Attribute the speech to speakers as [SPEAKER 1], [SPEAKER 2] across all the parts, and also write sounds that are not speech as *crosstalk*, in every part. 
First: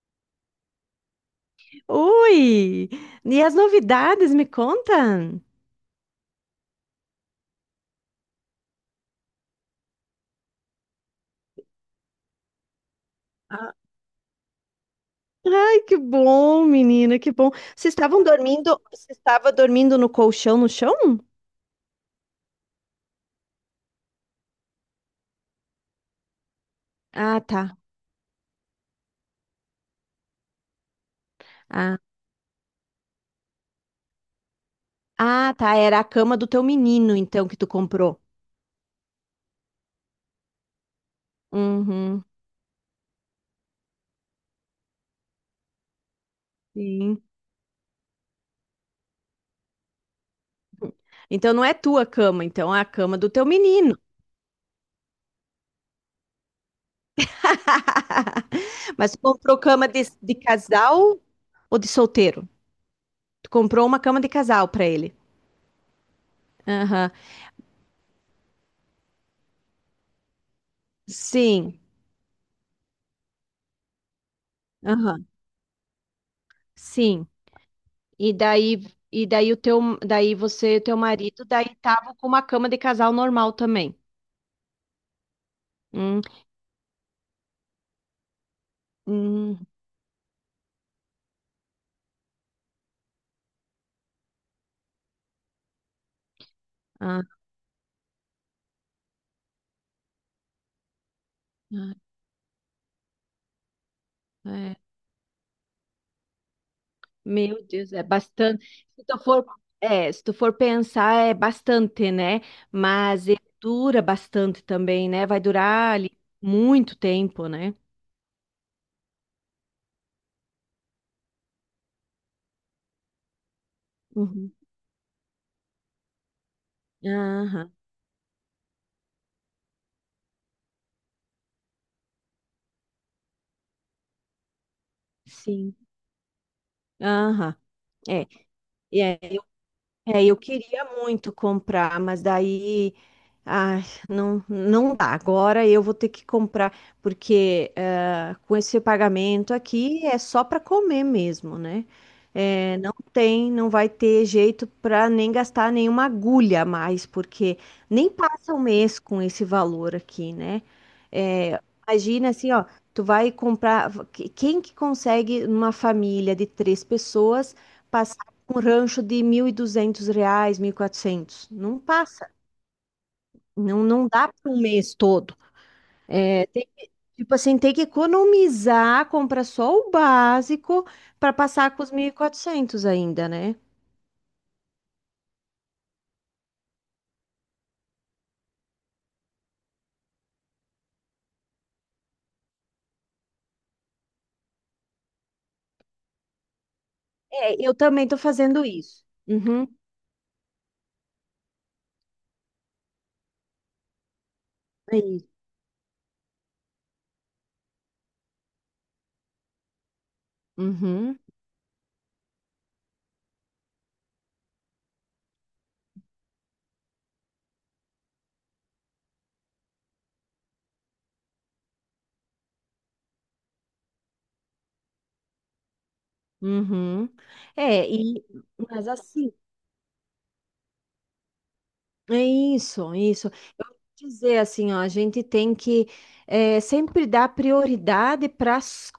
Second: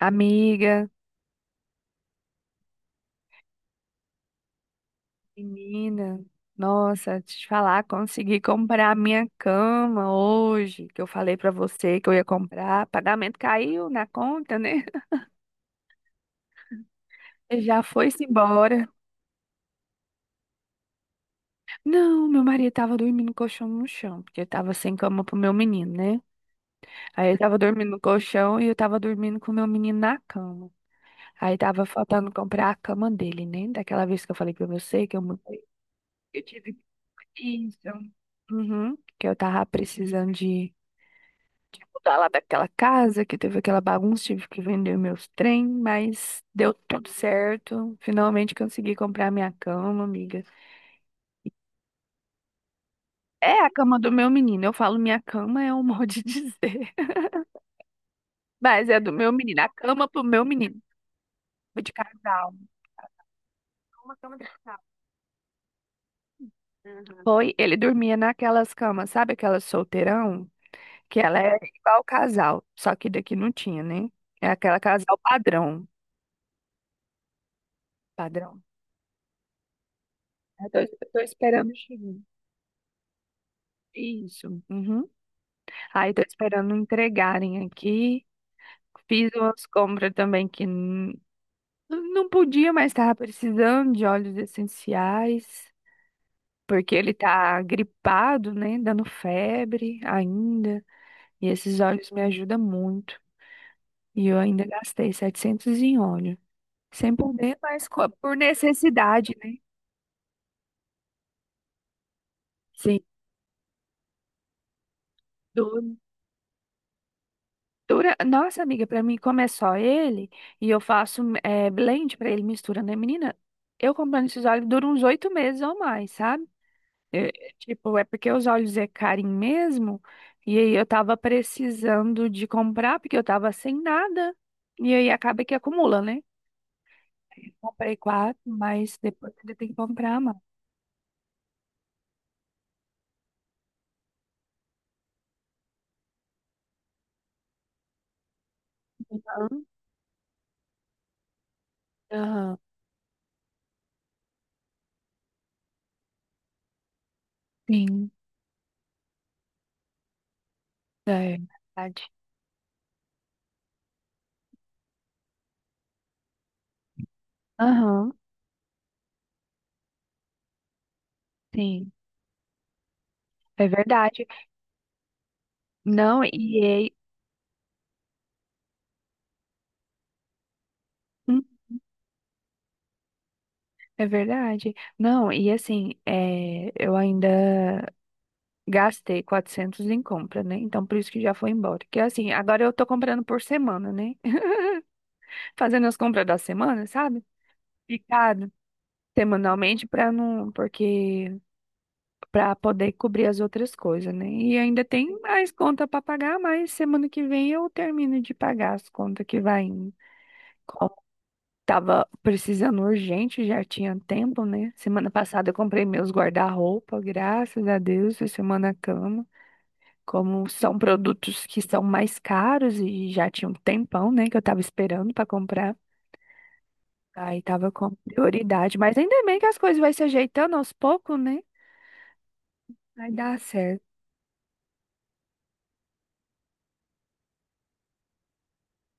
[SPEAKER 1] Amiga,
[SPEAKER 2] Ui! E as novidades, me conta?
[SPEAKER 1] menina, nossa, te falar, consegui comprar a minha cama hoje, que eu falei pra você que eu ia comprar. Pagamento
[SPEAKER 2] Ah.
[SPEAKER 1] caiu na conta, né? *laughs*
[SPEAKER 2] Ai, que bom, menina, que bom.
[SPEAKER 1] Ele já foi-se embora.
[SPEAKER 2] Você estava dormindo no colchão no chão?
[SPEAKER 1] Não, meu marido tava dormindo no colchão no chão, porque eu tava sem cama pro meu menino, né? Aí ele
[SPEAKER 2] Ah,
[SPEAKER 1] tava
[SPEAKER 2] tá.
[SPEAKER 1] dormindo no colchão e eu tava dormindo com o meu menino na cama. Aí tava
[SPEAKER 2] Ah,
[SPEAKER 1] faltando comprar a cama dele, né? Daquela vez que eu falei pra você que eu
[SPEAKER 2] ah,
[SPEAKER 1] mudei.
[SPEAKER 2] tá, era a cama
[SPEAKER 1] Eu
[SPEAKER 2] do teu
[SPEAKER 1] tive
[SPEAKER 2] menino, então, que tu
[SPEAKER 1] Isso.
[SPEAKER 2] comprou.
[SPEAKER 1] Uhum, que eu tava precisando de mudar
[SPEAKER 2] Uhum,
[SPEAKER 1] lá daquela casa, que teve aquela bagunça, tive que vender meus trem, mas deu tudo
[SPEAKER 2] sim.
[SPEAKER 1] certo. Finalmente consegui comprar minha cama, amiga.
[SPEAKER 2] Então não é tua cama, então é a cama do teu
[SPEAKER 1] É a cama
[SPEAKER 2] menino.
[SPEAKER 1] do meu menino. Eu falo minha cama é um *laughs* modo de dizer, *laughs* mas
[SPEAKER 2] *laughs*
[SPEAKER 1] é do
[SPEAKER 2] Mas tu
[SPEAKER 1] meu
[SPEAKER 2] comprou
[SPEAKER 1] menino. A
[SPEAKER 2] cama de,
[SPEAKER 1] cama pro
[SPEAKER 2] de
[SPEAKER 1] meu menino.
[SPEAKER 2] casal ou
[SPEAKER 1] Foi
[SPEAKER 2] de
[SPEAKER 1] de
[SPEAKER 2] solteiro?
[SPEAKER 1] casal.
[SPEAKER 2] Tu comprou uma
[SPEAKER 1] Uma
[SPEAKER 2] cama de
[SPEAKER 1] cama de
[SPEAKER 2] casal
[SPEAKER 1] casal.
[SPEAKER 2] para ele.
[SPEAKER 1] Uhum.
[SPEAKER 2] Aham.
[SPEAKER 1] Foi, ele dormia naquelas camas, sabe aquelas solteirão? Que ela é
[SPEAKER 2] Sim.
[SPEAKER 1] igual casal, só que daqui não tinha, né? É aquela casal
[SPEAKER 2] Aham.
[SPEAKER 1] padrão.
[SPEAKER 2] Sim. E
[SPEAKER 1] Padrão.
[SPEAKER 2] daí, e daí, o teu, daí
[SPEAKER 1] Eu tô,
[SPEAKER 2] você, teu
[SPEAKER 1] eu tô
[SPEAKER 2] marido,
[SPEAKER 1] esperando
[SPEAKER 2] daí tava
[SPEAKER 1] chegar.
[SPEAKER 2] com uma cama de casal normal também.
[SPEAKER 1] Isso. Uhum. Ai, tô
[SPEAKER 2] Hum,
[SPEAKER 1] esperando entregarem aqui. Fiz umas
[SPEAKER 2] hum.
[SPEAKER 1] compras também que não podia, mas tava precisando de óleos essenciais, porque ele
[SPEAKER 2] Ah,
[SPEAKER 1] tá gripado, né? Dando febre ainda. E esses
[SPEAKER 2] ah.
[SPEAKER 1] óleos me ajudam muito. E eu ainda
[SPEAKER 2] É.
[SPEAKER 1] gastei 700 em óleo. Sem poder,
[SPEAKER 2] Meu
[SPEAKER 1] mas
[SPEAKER 2] Deus, é
[SPEAKER 1] por
[SPEAKER 2] bastante. Se tu
[SPEAKER 1] necessidade,
[SPEAKER 2] for,
[SPEAKER 1] né?
[SPEAKER 2] se tu for pensar, é bastante, né?
[SPEAKER 1] Sim.
[SPEAKER 2] Mas ele dura bastante também, né? Vai durar ali muito tempo, né?
[SPEAKER 1] Dura. Nossa, amiga, pra mim, como é só ele, e eu faço blend pra ele, mistura, né, menina? Eu comprando esses
[SPEAKER 2] Uhum.
[SPEAKER 1] óleos dura uns 8 meses ou mais, sabe? É,
[SPEAKER 2] Aham,
[SPEAKER 1] tipo, é porque os óleos é carinho mesmo, e aí eu tava precisando de comprar, porque eu tava sem nada, e aí acaba que
[SPEAKER 2] sim.
[SPEAKER 1] acumula, né?
[SPEAKER 2] Aham.
[SPEAKER 1] Comprei
[SPEAKER 2] É,
[SPEAKER 1] quatro, mas
[SPEAKER 2] e é,
[SPEAKER 1] depois
[SPEAKER 2] eu,
[SPEAKER 1] ainda tem que comprar
[SPEAKER 2] eu
[SPEAKER 1] mais.
[SPEAKER 2] queria muito comprar, mas daí Ai, não, não dá. Agora eu vou ter que comprar, porque com esse pagamento
[SPEAKER 1] Aham,
[SPEAKER 2] aqui é só para comer mesmo, né? Não vai ter jeito para nem gastar nenhuma agulha a mais, porque
[SPEAKER 1] sim,
[SPEAKER 2] nem passa um mês com esse valor aqui, né?
[SPEAKER 1] é
[SPEAKER 2] Eh,
[SPEAKER 1] verdade.
[SPEAKER 2] imagina assim, ó, tu vai comprar. Quem que consegue, numa família de três pessoas,
[SPEAKER 1] Aham,
[SPEAKER 2] passar um rancho de R$ 1.200, 1.400? Não
[SPEAKER 1] sim,
[SPEAKER 2] passa.
[SPEAKER 1] é
[SPEAKER 2] Não, não
[SPEAKER 1] verdade.
[SPEAKER 2] dá para um mês todo.
[SPEAKER 1] Não,
[SPEAKER 2] É,
[SPEAKER 1] e aí.
[SPEAKER 2] tipo assim, tem que economizar, comprar só o básico para passar com os 1.400 ainda, né?
[SPEAKER 1] É verdade. Não, e assim, é, eu ainda gastei 400 em compra, né? Então, por isso que já foi embora. Que assim, agora eu tô comprando por semana, né? *laughs* Fazendo as compras da semana, sabe?
[SPEAKER 2] É, eu também tô
[SPEAKER 1] Picado
[SPEAKER 2] fazendo isso. Uhum,
[SPEAKER 1] semanalmente para não, porque para poder cobrir as outras coisas, né? E ainda
[SPEAKER 2] é
[SPEAKER 1] tem
[SPEAKER 2] isso.
[SPEAKER 1] mais conta para pagar, mas semana que vem eu termino de pagar as contas que vai indo.
[SPEAKER 2] Uhum,
[SPEAKER 1] Tava precisando urgente, já tinha tempo, né? Semana passada eu comprei meus guarda-roupa, graças a Deus, e semana cama. Como são produtos que são mais caros e já tinha um tempão, né, que eu tava esperando para comprar.
[SPEAKER 2] uhum.
[SPEAKER 1] Aí tava
[SPEAKER 2] É,
[SPEAKER 1] com
[SPEAKER 2] e,
[SPEAKER 1] prioridade,
[SPEAKER 2] mas
[SPEAKER 1] mas ainda
[SPEAKER 2] assim,
[SPEAKER 1] bem que as coisas vai se ajeitando aos poucos, né?
[SPEAKER 2] é isso, é
[SPEAKER 1] Vai
[SPEAKER 2] isso.
[SPEAKER 1] dar
[SPEAKER 2] Eu vou
[SPEAKER 1] certo.
[SPEAKER 2] dizer assim, ó, a gente tem que sempre dar prioridade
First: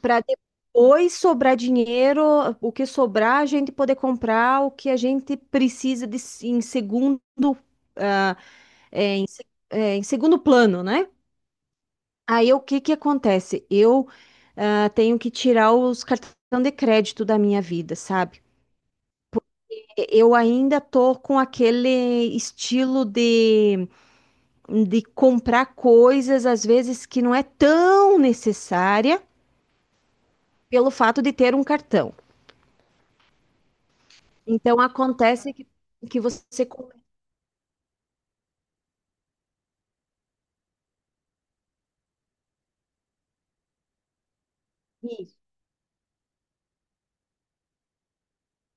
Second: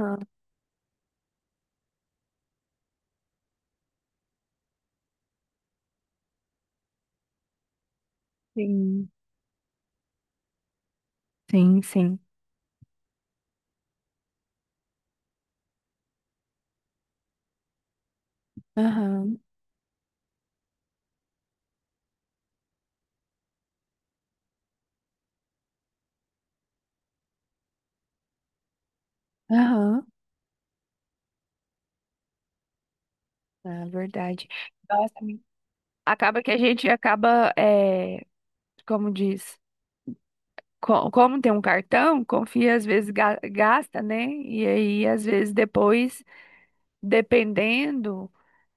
[SPEAKER 2] para depois sobrar dinheiro, o que sobrar, a gente poder comprar o que a gente precisa de, em segundo, ah,
[SPEAKER 1] sim,
[SPEAKER 2] em segundo plano, né?
[SPEAKER 1] sim, sim.
[SPEAKER 2] Aí o que que acontece? Eu tenho que tirar os cartões de crédito da minha vida, sabe?
[SPEAKER 1] Aham,
[SPEAKER 2] Eu ainda tô com aquele estilo de comprar coisas, às vezes, que não é tão necessária
[SPEAKER 1] aham,
[SPEAKER 2] pelo fato de ter um cartão.
[SPEAKER 1] é verdade.
[SPEAKER 2] Então
[SPEAKER 1] Nossa,
[SPEAKER 2] acontece que
[SPEAKER 1] acaba que a
[SPEAKER 2] você
[SPEAKER 1] gente
[SPEAKER 2] com-
[SPEAKER 1] acaba, é, como diz. Como tem um cartão, confia, às vezes gasta, né? E aí, às
[SPEAKER 2] Isso.
[SPEAKER 1] vezes, depois, dependendo,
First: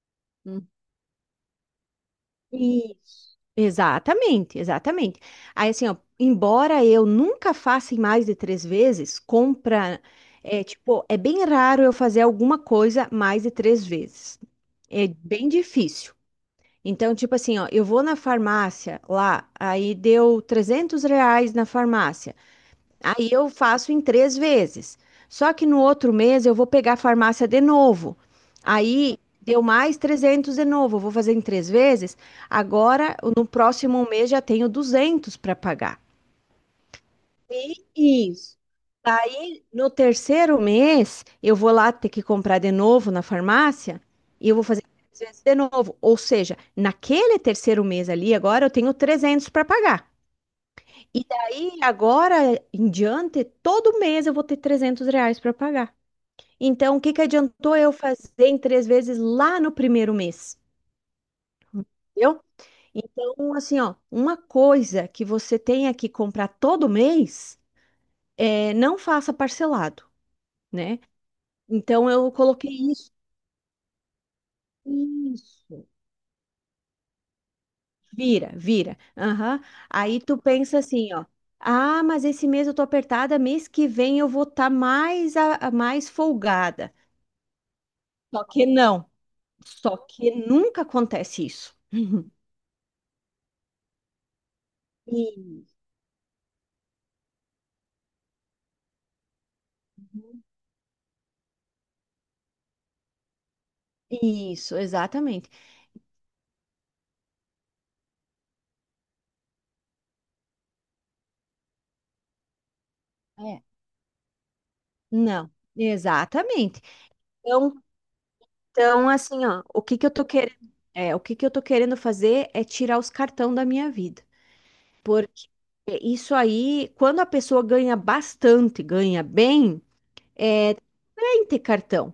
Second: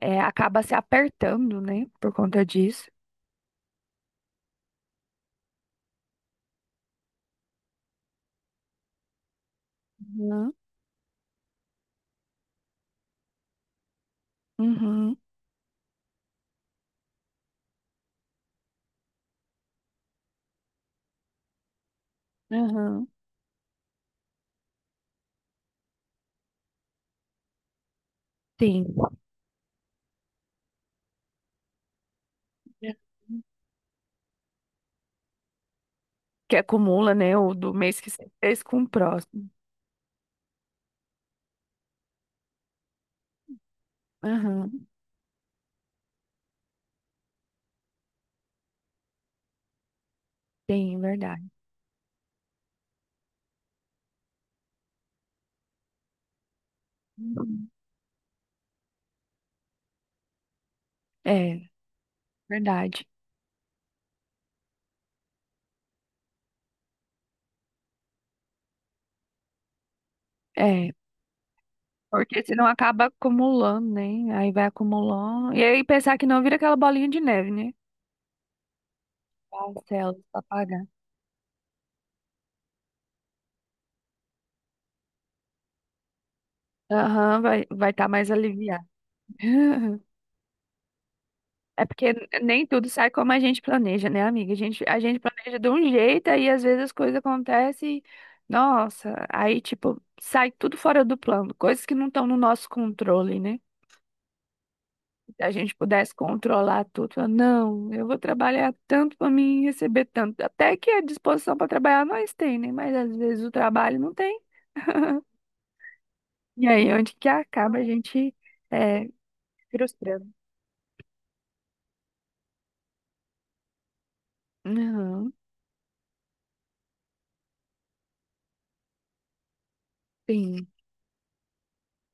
[SPEAKER 1] é, acaba
[SPEAKER 2] Hum.
[SPEAKER 1] se apertando, né? Por conta disso.
[SPEAKER 2] Isso. Exatamente, exatamente. Aí, assim, ó, embora eu nunca faça em mais de três vezes, compra,
[SPEAKER 1] Uhum.
[SPEAKER 2] é, tipo, é bem raro eu fazer alguma coisa mais de três vezes. É
[SPEAKER 1] Uhum.
[SPEAKER 2] bem difícil. Então, tipo assim, ó, eu vou na farmácia lá, aí deu R$ 300 na farmácia.
[SPEAKER 1] Uhum.
[SPEAKER 2] Aí eu faço em três vezes. Só que no outro mês eu vou pegar a farmácia de novo.
[SPEAKER 1] Sim.
[SPEAKER 2] Aí deu mais 300 de novo. Eu vou fazer em três vezes. Agora, no próximo mês, já tenho 200 para pagar.
[SPEAKER 1] Que acumula, né? O do mês que você
[SPEAKER 2] Isso.
[SPEAKER 1] fez com o próximo.
[SPEAKER 2] Aí, no terceiro mês, eu vou lá ter que comprar de novo na farmácia e eu vou fazer
[SPEAKER 1] Aham.
[SPEAKER 2] três vezes de novo. Ou seja, naquele terceiro mês ali, agora eu tenho 300 para pagar.
[SPEAKER 1] Sim,
[SPEAKER 2] E
[SPEAKER 1] verdade.
[SPEAKER 2] daí, agora em diante, todo mês eu vou ter R$ 300 para pagar. Então, o que que
[SPEAKER 1] Uhum.
[SPEAKER 2] adiantou eu fazer em três vezes lá no primeiro mês?
[SPEAKER 1] É,
[SPEAKER 2] Entendeu?
[SPEAKER 1] verdade.
[SPEAKER 2] Então, assim, ó, uma coisa que você tenha que comprar todo mês, não faça parcelado,
[SPEAKER 1] É.
[SPEAKER 2] né? Então, eu
[SPEAKER 1] Porque senão
[SPEAKER 2] coloquei
[SPEAKER 1] acaba
[SPEAKER 2] isso.
[SPEAKER 1] acumulando, né? Aí vai acumulando. E aí
[SPEAKER 2] Isso.
[SPEAKER 1] pensar que não vira aquela bolinha de neve, né?
[SPEAKER 2] Vira, vira. Aham.
[SPEAKER 1] Parcelas
[SPEAKER 2] Aí tu
[SPEAKER 1] pra
[SPEAKER 2] pensa
[SPEAKER 1] pagar.
[SPEAKER 2] assim, ó. Ah, mas esse mês eu tô apertada, mês que vem eu vou estar mais, mais folgada.
[SPEAKER 1] Aham, vai estar mais
[SPEAKER 2] Só que
[SPEAKER 1] aliviado.
[SPEAKER 2] não. Só
[SPEAKER 1] *laughs*
[SPEAKER 2] que nunca acontece isso.
[SPEAKER 1] É porque
[SPEAKER 2] *laughs*
[SPEAKER 1] nem tudo sai como a gente planeja, né, amiga? A gente planeja
[SPEAKER 2] E-
[SPEAKER 1] de um jeito, aí às vezes as coisas acontecem, e, nossa, aí tipo, sai tudo fora do plano, coisas que não estão no nosso controle, né?
[SPEAKER 2] Isso,
[SPEAKER 1] Se
[SPEAKER 2] exatamente.
[SPEAKER 1] a gente pudesse controlar tudo, falar, não, eu vou trabalhar tanto para mim receber tanto. Até que a disposição para trabalhar nós tem, né? Mas às vezes o
[SPEAKER 2] É.
[SPEAKER 1] trabalho não tem.
[SPEAKER 2] Não,
[SPEAKER 1] E
[SPEAKER 2] exatamente.
[SPEAKER 1] aí onde que acaba
[SPEAKER 2] Então,
[SPEAKER 1] a gente é,
[SPEAKER 2] assim, ó,
[SPEAKER 1] frustrando.
[SPEAKER 2] o que que eu tô querendo fazer é tirar os cartão da minha vida.
[SPEAKER 1] Aham,
[SPEAKER 2] Porque isso aí, quando a pessoa ganha bastante, ganha bem,
[SPEAKER 1] sim,
[SPEAKER 2] é bem ter cartão.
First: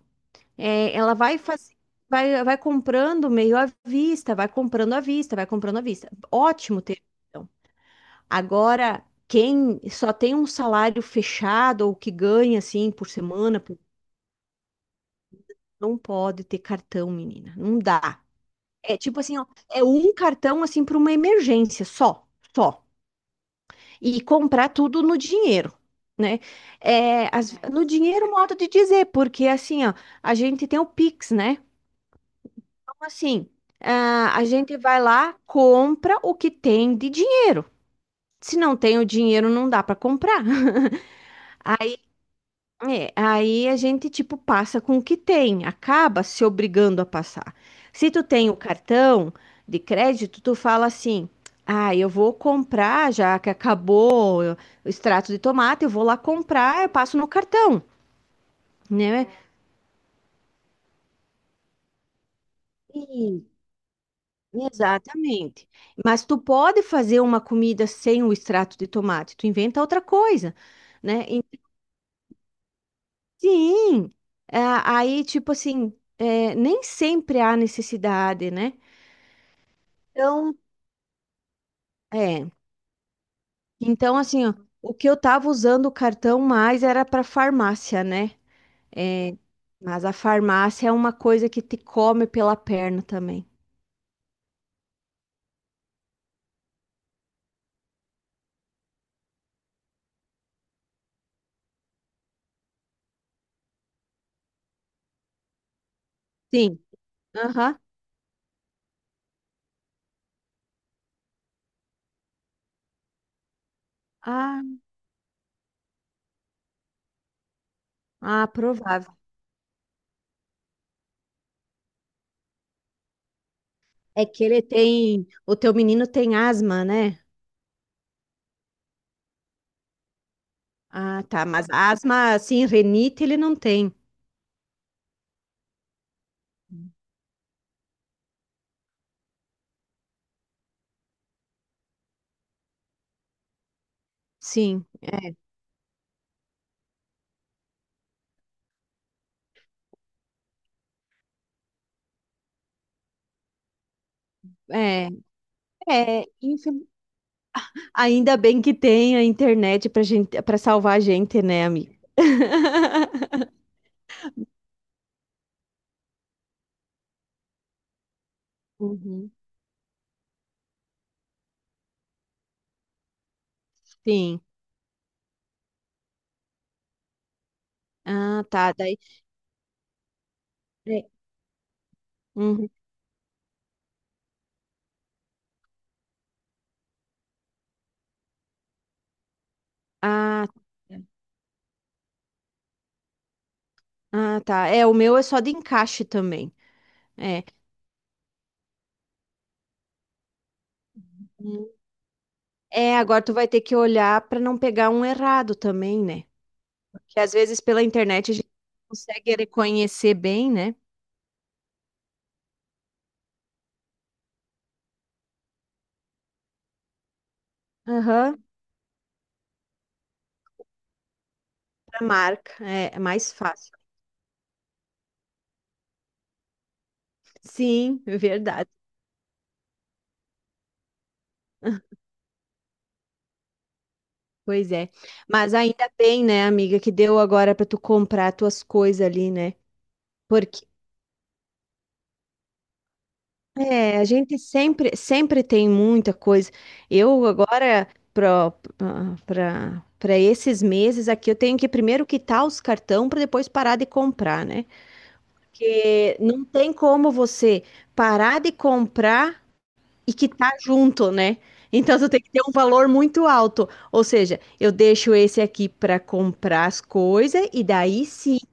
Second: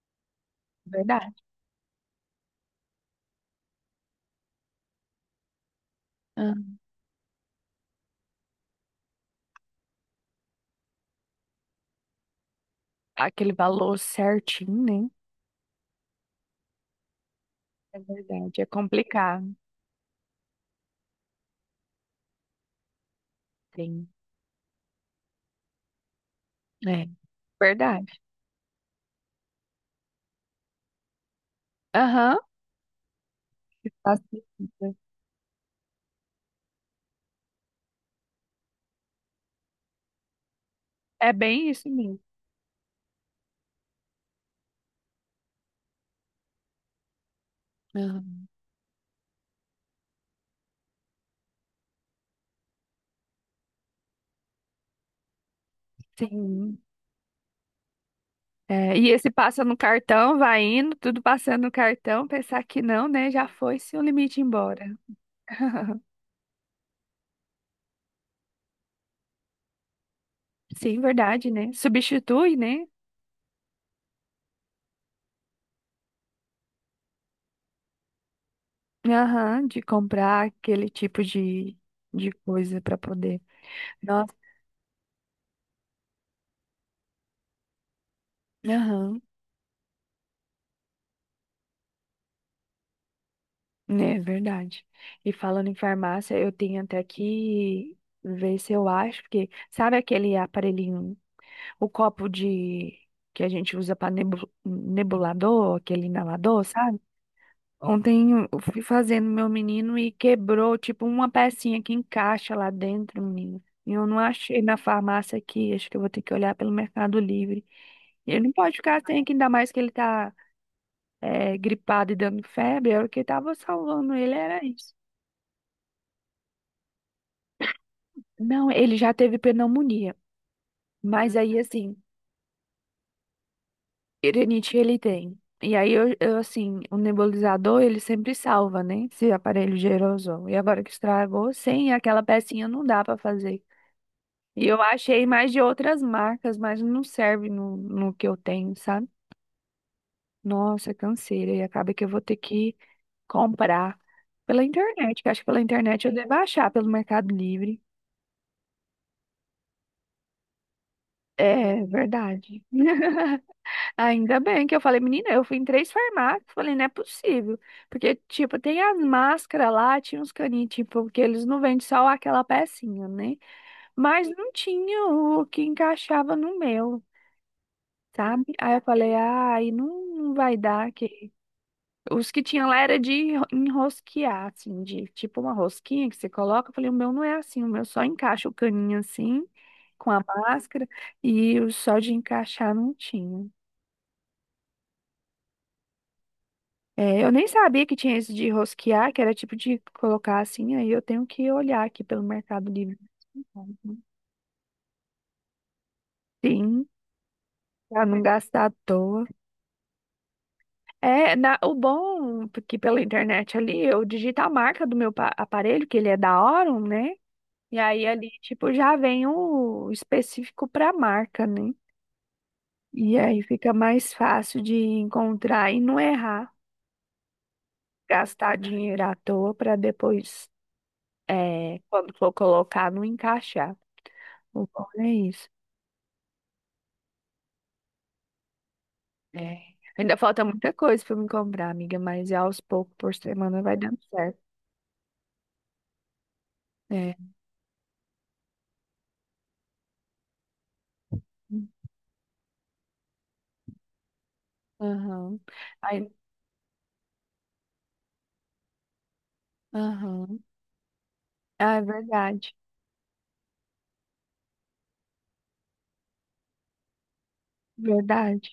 [SPEAKER 2] É, ela
[SPEAKER 1] verdade.
[SPEAKER 2] vai comprando meio à vista, vai comprando à vista, vai comprando à vista.
[SPEAKER 1] Ah,
[SPEAKER 2] Ótimo ter cartão. Agora, quem só tem um salário fechado ou que ganha assim por
[SPEAKER 1] aquele
[SPEAKER 2] semana,
[SPEAKER 1] valor certinho, né?
[SPEAKER 2] não pode ter cartão, menina. Não
[SPEAKER 1] É
[SPEAKER 2] dá.
[SPEAKER 1] verdade, é
[SPEAKER 2] É tipo assim, ó,
[SPEAKER 1] complicado.
[SPEAKER 2] é um cartão assim para uma emergência só, só.
[SPEAKER 1] Sim.
[SPEAKER 2] E comprar tudo no dinheiro. Né?
[SPEAKER 1] É,
[SPEAKER 2] É, no
[SPEAKER 1] verdade.
[SPEAKER 2] dinheiro, modo de dizer, porque assim, ó, a gente tem o Pix, né?
[SPEAKER 1] Aham.
[SPEAKER 2] Então, assim, ah, a gente
[SPEAKER 1] Facilita.
[SPEAKER 2] vai lá, compra o que tem de dinheiro. Se não tem o dinheiro, não dá para comprar. *laughs*
[SPEAKER 1] É bem isso mesmo.
[SPEAKER 2] É, aí a gente, tipo, passa com o que tem, acaba se obrigando a passar. Se tu
[SPEAKER 1] Aham.
[SPEAKER 2] tem o cartão de crédito, tu fala assim: ah, eu vou comprar, já que acabou o extrato de tomate, eu vou lá
[SPEAKER 1] Sim.
[SPEAKER 2] comprar, eu passo no cartão,
[SPEAKER 1] É, e
[SPEAKER 2] né?
[SPEAKER 1] esse passa no cartão, vai indo, tudo passando no cartão, pensar que não, né?
[SPEAKER 2] E-
[SPEAKER 1] Já foi se o limite embora.
[SPEAKER 2] exatamente.
[SPEAKER 1] *laughs*
[SPEAKER 2] Mas tu pode fazer uma comida sem o extrato de tomate, tu inventa outra coisa,
[SPEAKER 1] Sim,
[SPEAKER 2] né?
[SPEAKER 1] verdade, né? Substitui, né?
[SPEAKER 2] Sim. É, aí, tipo assim, é, nem sempre há necessidade, né?
[SPEAKER 1] Aham, de comprar
[SPEAKER 2] Então,
[SPEAKER 1] aquele tipo de
[SPEAKER 2] é.
[SPEAKER 1] coisa para poder.
[SPEAKER 2] Então,
[SPEAKER 1] Nossa,
[SPEAKER 2] assim, ó, o que eu tava usando o cartão mais era para farmácia, né?
[SPEAKER 1] aham.
[SPEAKER 2] É, mas a farmácia é uma coisa que te come pela perna também.
[SPEAKER 1] É verdade. E falando em farmácia, eu tenho até que ver se eu acho, porque sabe aquele aparelhinho, o copo de que a gente usa para nebulador, aquele inalador,
[SPEAKER 2] Sim.
[SPEAKER 1] sabe?
[SPEAKER 2] Aham.
[SPEAKER 1] Ontem eu fui fazendo meu menino e quebrou, tipo, uma pecinha que encaixa lá dentro, menino. E eu não achei
[SPEAKER 2] Ah,
[SPEAKER 1] na farmácia aqui, acho que eu vou ter que olhar pelo Mercado Livre. E ele
[SPEAKER 2] ah,
[SPEAKER 1] não pode ficar
[SPEAKER 2] provável.
[SPEAKER 1] sem, que ainda mais que ele tá gripado e dando febre, era o que tava salvando
[SPEAKER 2] É
[SPEAKER 1] ele,
[SPEAKER 2] que ele
[SPEAKER 1] era isso.
[SPEAKER 2] tem. O teu menino tem asma, né?
[SPEAKER 1] Não, ele já teve pneumonia,
[SPEAKER 2] Ah,
[SPEAKER 1] mas
[SPEAKER 2] tá.
[SPEAKER 1] aí
[SPEAKER 2] Mas
[SPEAKER 1] assim,
[SPEAKER 2] asma, assim, renite, ele não tem.
[SPEAKER 1] rinite ele tem. E aí assim, o nebulizador ele sempre salva, né? Esse aparelho de aerosol. E agora que estragou, sem aquela pecinha não dá pra fazer. E eu
[SPEAKER 2] Sim.
[SPEAKER 1] achei mais de outras marcas, mas não serve no que eu tenho, sabe? Nossa, canseira. E acaba que eu vou ter que comprar pela
[SPEAKER 2] É,
[SPEAKER 1] internet, que acho que pela internet eu devo achar
[SPEAKER 2] enfim.
[SPEAKER 1] pelo Mercado Livre.
[SPEAKER 2] Ainda bem que tem a internet pra gente, para salvar a gente, né,
[SPEAKER 1] É
[SPEAKER 2] amiga?
[SPEAKER 1] verdade.
[SPEAKER 2] *laughs*
[SPEAKER 1] Ainda bem que eu falei, menina, eu fui em três farmácias, falei, não é possível. Porque, tipo, tem as
[SPEAKER 2] Uhum.
[SPEAKER 1] máscaras lá, tinha uns caninhos, tipo, porque eles não vendem só aquela pecinha, né? Mas
[SPEAKER 2] Sim.
[SPEAKER 1] não tinha o que encaixava no meu,
[SPEAKER 2] Ah,
[SPEAKER 1] sabe?
[SPEAKER 2] tá.
[SPEAKER 1] Aí eu
[SPEAKER 2] Daí.
[SPEAKER 1] falei, ai, não, não vai dar.
[SPEAKER 2] É,
[SPEAKER 1] Que. Os que tinha
[SPEAKER 2] uhum.
[SPEAKER 1] lá era de enrosquear, assim, de tipo uma rosquinha que você coloca. Eu falei, o meu não é assim, o meu só encaixa o caninho assim, com a
[SPEAKER 2] Ah,
[SPEAKER 1] máscara, e o só de encaixar não tinha.
[SPEAKER 2] ah, tá. É, o meu é só de encaixe também.
[SPEAKER 1] É, eu
[SPEAKER 2] É.
[SPEAKER 1] nem sabia que tinha isso de rosquear, que era tipo de colocar assim, aí eu tenho que
[SPEAKER 2] Hum.
[SPEAKER 1] olhar aqui pelo Mercado Livre.
[SPEAKER 2] É, agora tu vai ter que olhar para não pegar um errado também, né?
[SPEAKER 1] Sim,
[SPEAKER 2] Porque às vezes pela
[SPEAKER 1] pra não
[SPEAKER 2] internet a gente
[SPEAKER 1] gastar à toa.
[SPEAKER 2] consegue reconhecer bem, né?
[SPEAKER 1] É, o bom porque pela internet ali, eu digito a marca do meu aparelho, que ele é da Orum, né? E aí ali,
[SPEAKER 2] Aham,
[SPEAKER 1] tipo, já vem o específico pra marca, né?
[SPEAKER 2] pra marca. É, é
[SPEAKER 1] E
[SPEAKER 2] mais
[SPEAKER 1] aí fica
[SPEAKER 2] fácil.
[SPEAKER 1] mais fácil de encontrar e não errar,
[SPEAKER 2] Sim, é
[SPEAKER 1] gastar
[SPEAKER 2] verdade.
[SPEAKER 1] dinheiro à toa pra depois, é, quando for colocar, não encaixar. O
[SPEAKER 2] Pois
[SPEAKER 1] bom
[SPEAKER 2] é.
[SPEAKER 1] é isso.
[SPEAKER 2] Mas ainda bem, né, amiga, que deu agora para tu comprar tuas coisas ali, né?
[SPEAKER 1] É. Ainda falta
[SPEAKER 2] Porque
[SPEAKER 1] muita coisa pra eu me comprar, amiga, mas aos poucos por semana vai
[SPEAKER 2] É,
[SPEAKER 1] dando
[SPEAKER 2] a gente
[SPEAKER 1] certo.
[SPEAKER 2] sempre, sempre tem muita coisa.
[SPEAKER 1] É.
[SPEAKER 2] Eu agora, para para esses meses aqui, eu tenho que primeiro quitar os cartão para depois parar de comprar, né?
[SPEAKER 1] Aham. Aí-
[SPEAKER 2] Porque não tem como você parar de comprar e
[SPEAKER 1] aham.
[SPEAKER 2] quitar junto, né?
[SPEAKER 1] Ah, é
[SPEAKER 2] Então, você tem que ter um
[SPEAKER 1] verdade.
[SPEAKER 2] valor muito alto. Ou seja, eu deixo esse aqui para comprar as coisas e daí sim
[SPEAKER 1] Verdade.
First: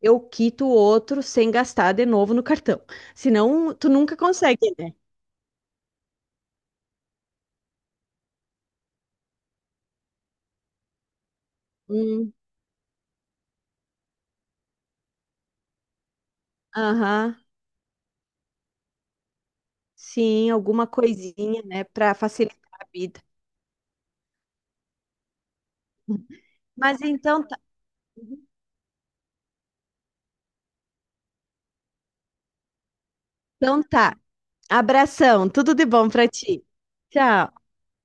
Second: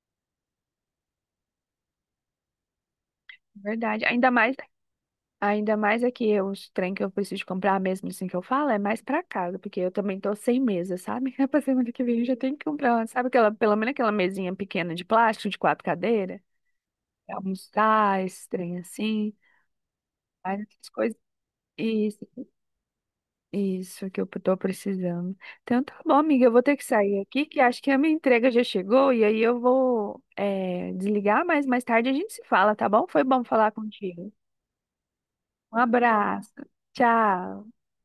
[SPEAKER 2] eu quito o outro sem gastar de novo no cartão. Senão, tu
[SPEAKER 1] Verdade.
[SPEAKER 2] nunca consegue, né?
[SPEAKER 1] Ainda mais é que os trem que eu preciso comprar mesmo, assim que eu falo, é mais pra casa, porque eu também tô sem mesa, sabe? *laughs* É pra semana que vem eu já tenho que comprar, uma, sabe aquela, pelo menos aquela mesinha pequena de plástico de quatro cadeiras, pra
[SPEAKER 2] Aham,
[SPEAKER 1] almoçar, esse trem assim,
[SPEAKER 2] sim,
[SPEAKER 1] mais
[SPEAKER 2] alguma
[SPEAKER 1] essas coisas.
[SPEAKER 2] coisinha, né, para
[SPEAKER 1] Isso.
[SPEAKER 2] facilitar a vida.
[SPEAKER 1] Isso que eu tô precisando. Então tá bom, amiga, eu vou ter que
[SPEAKER 2] Mas
[SPEAKER 1] sair aqui,
[SPEAKER 2] então
[SPEAKER 1] que
[SPEAKER 2] tá.
[SPEAKER 1] acho que a minha entrega já chegou, e aí eu vou desligar, mas mais tarde a gente se fala, tá bom? Foi bom falar
[SPEAKER 2] Então tá.
[SPEAKER 1] contigo.
[SPEAKER 2] Abração, tudo
[SPEAKER 1] Um
[SPEAKER 2] de bom para
[SPEAKER 1] abraço.
[SPEAKER 2] ti. Tchau.
[SPEAKER 1] Tchau.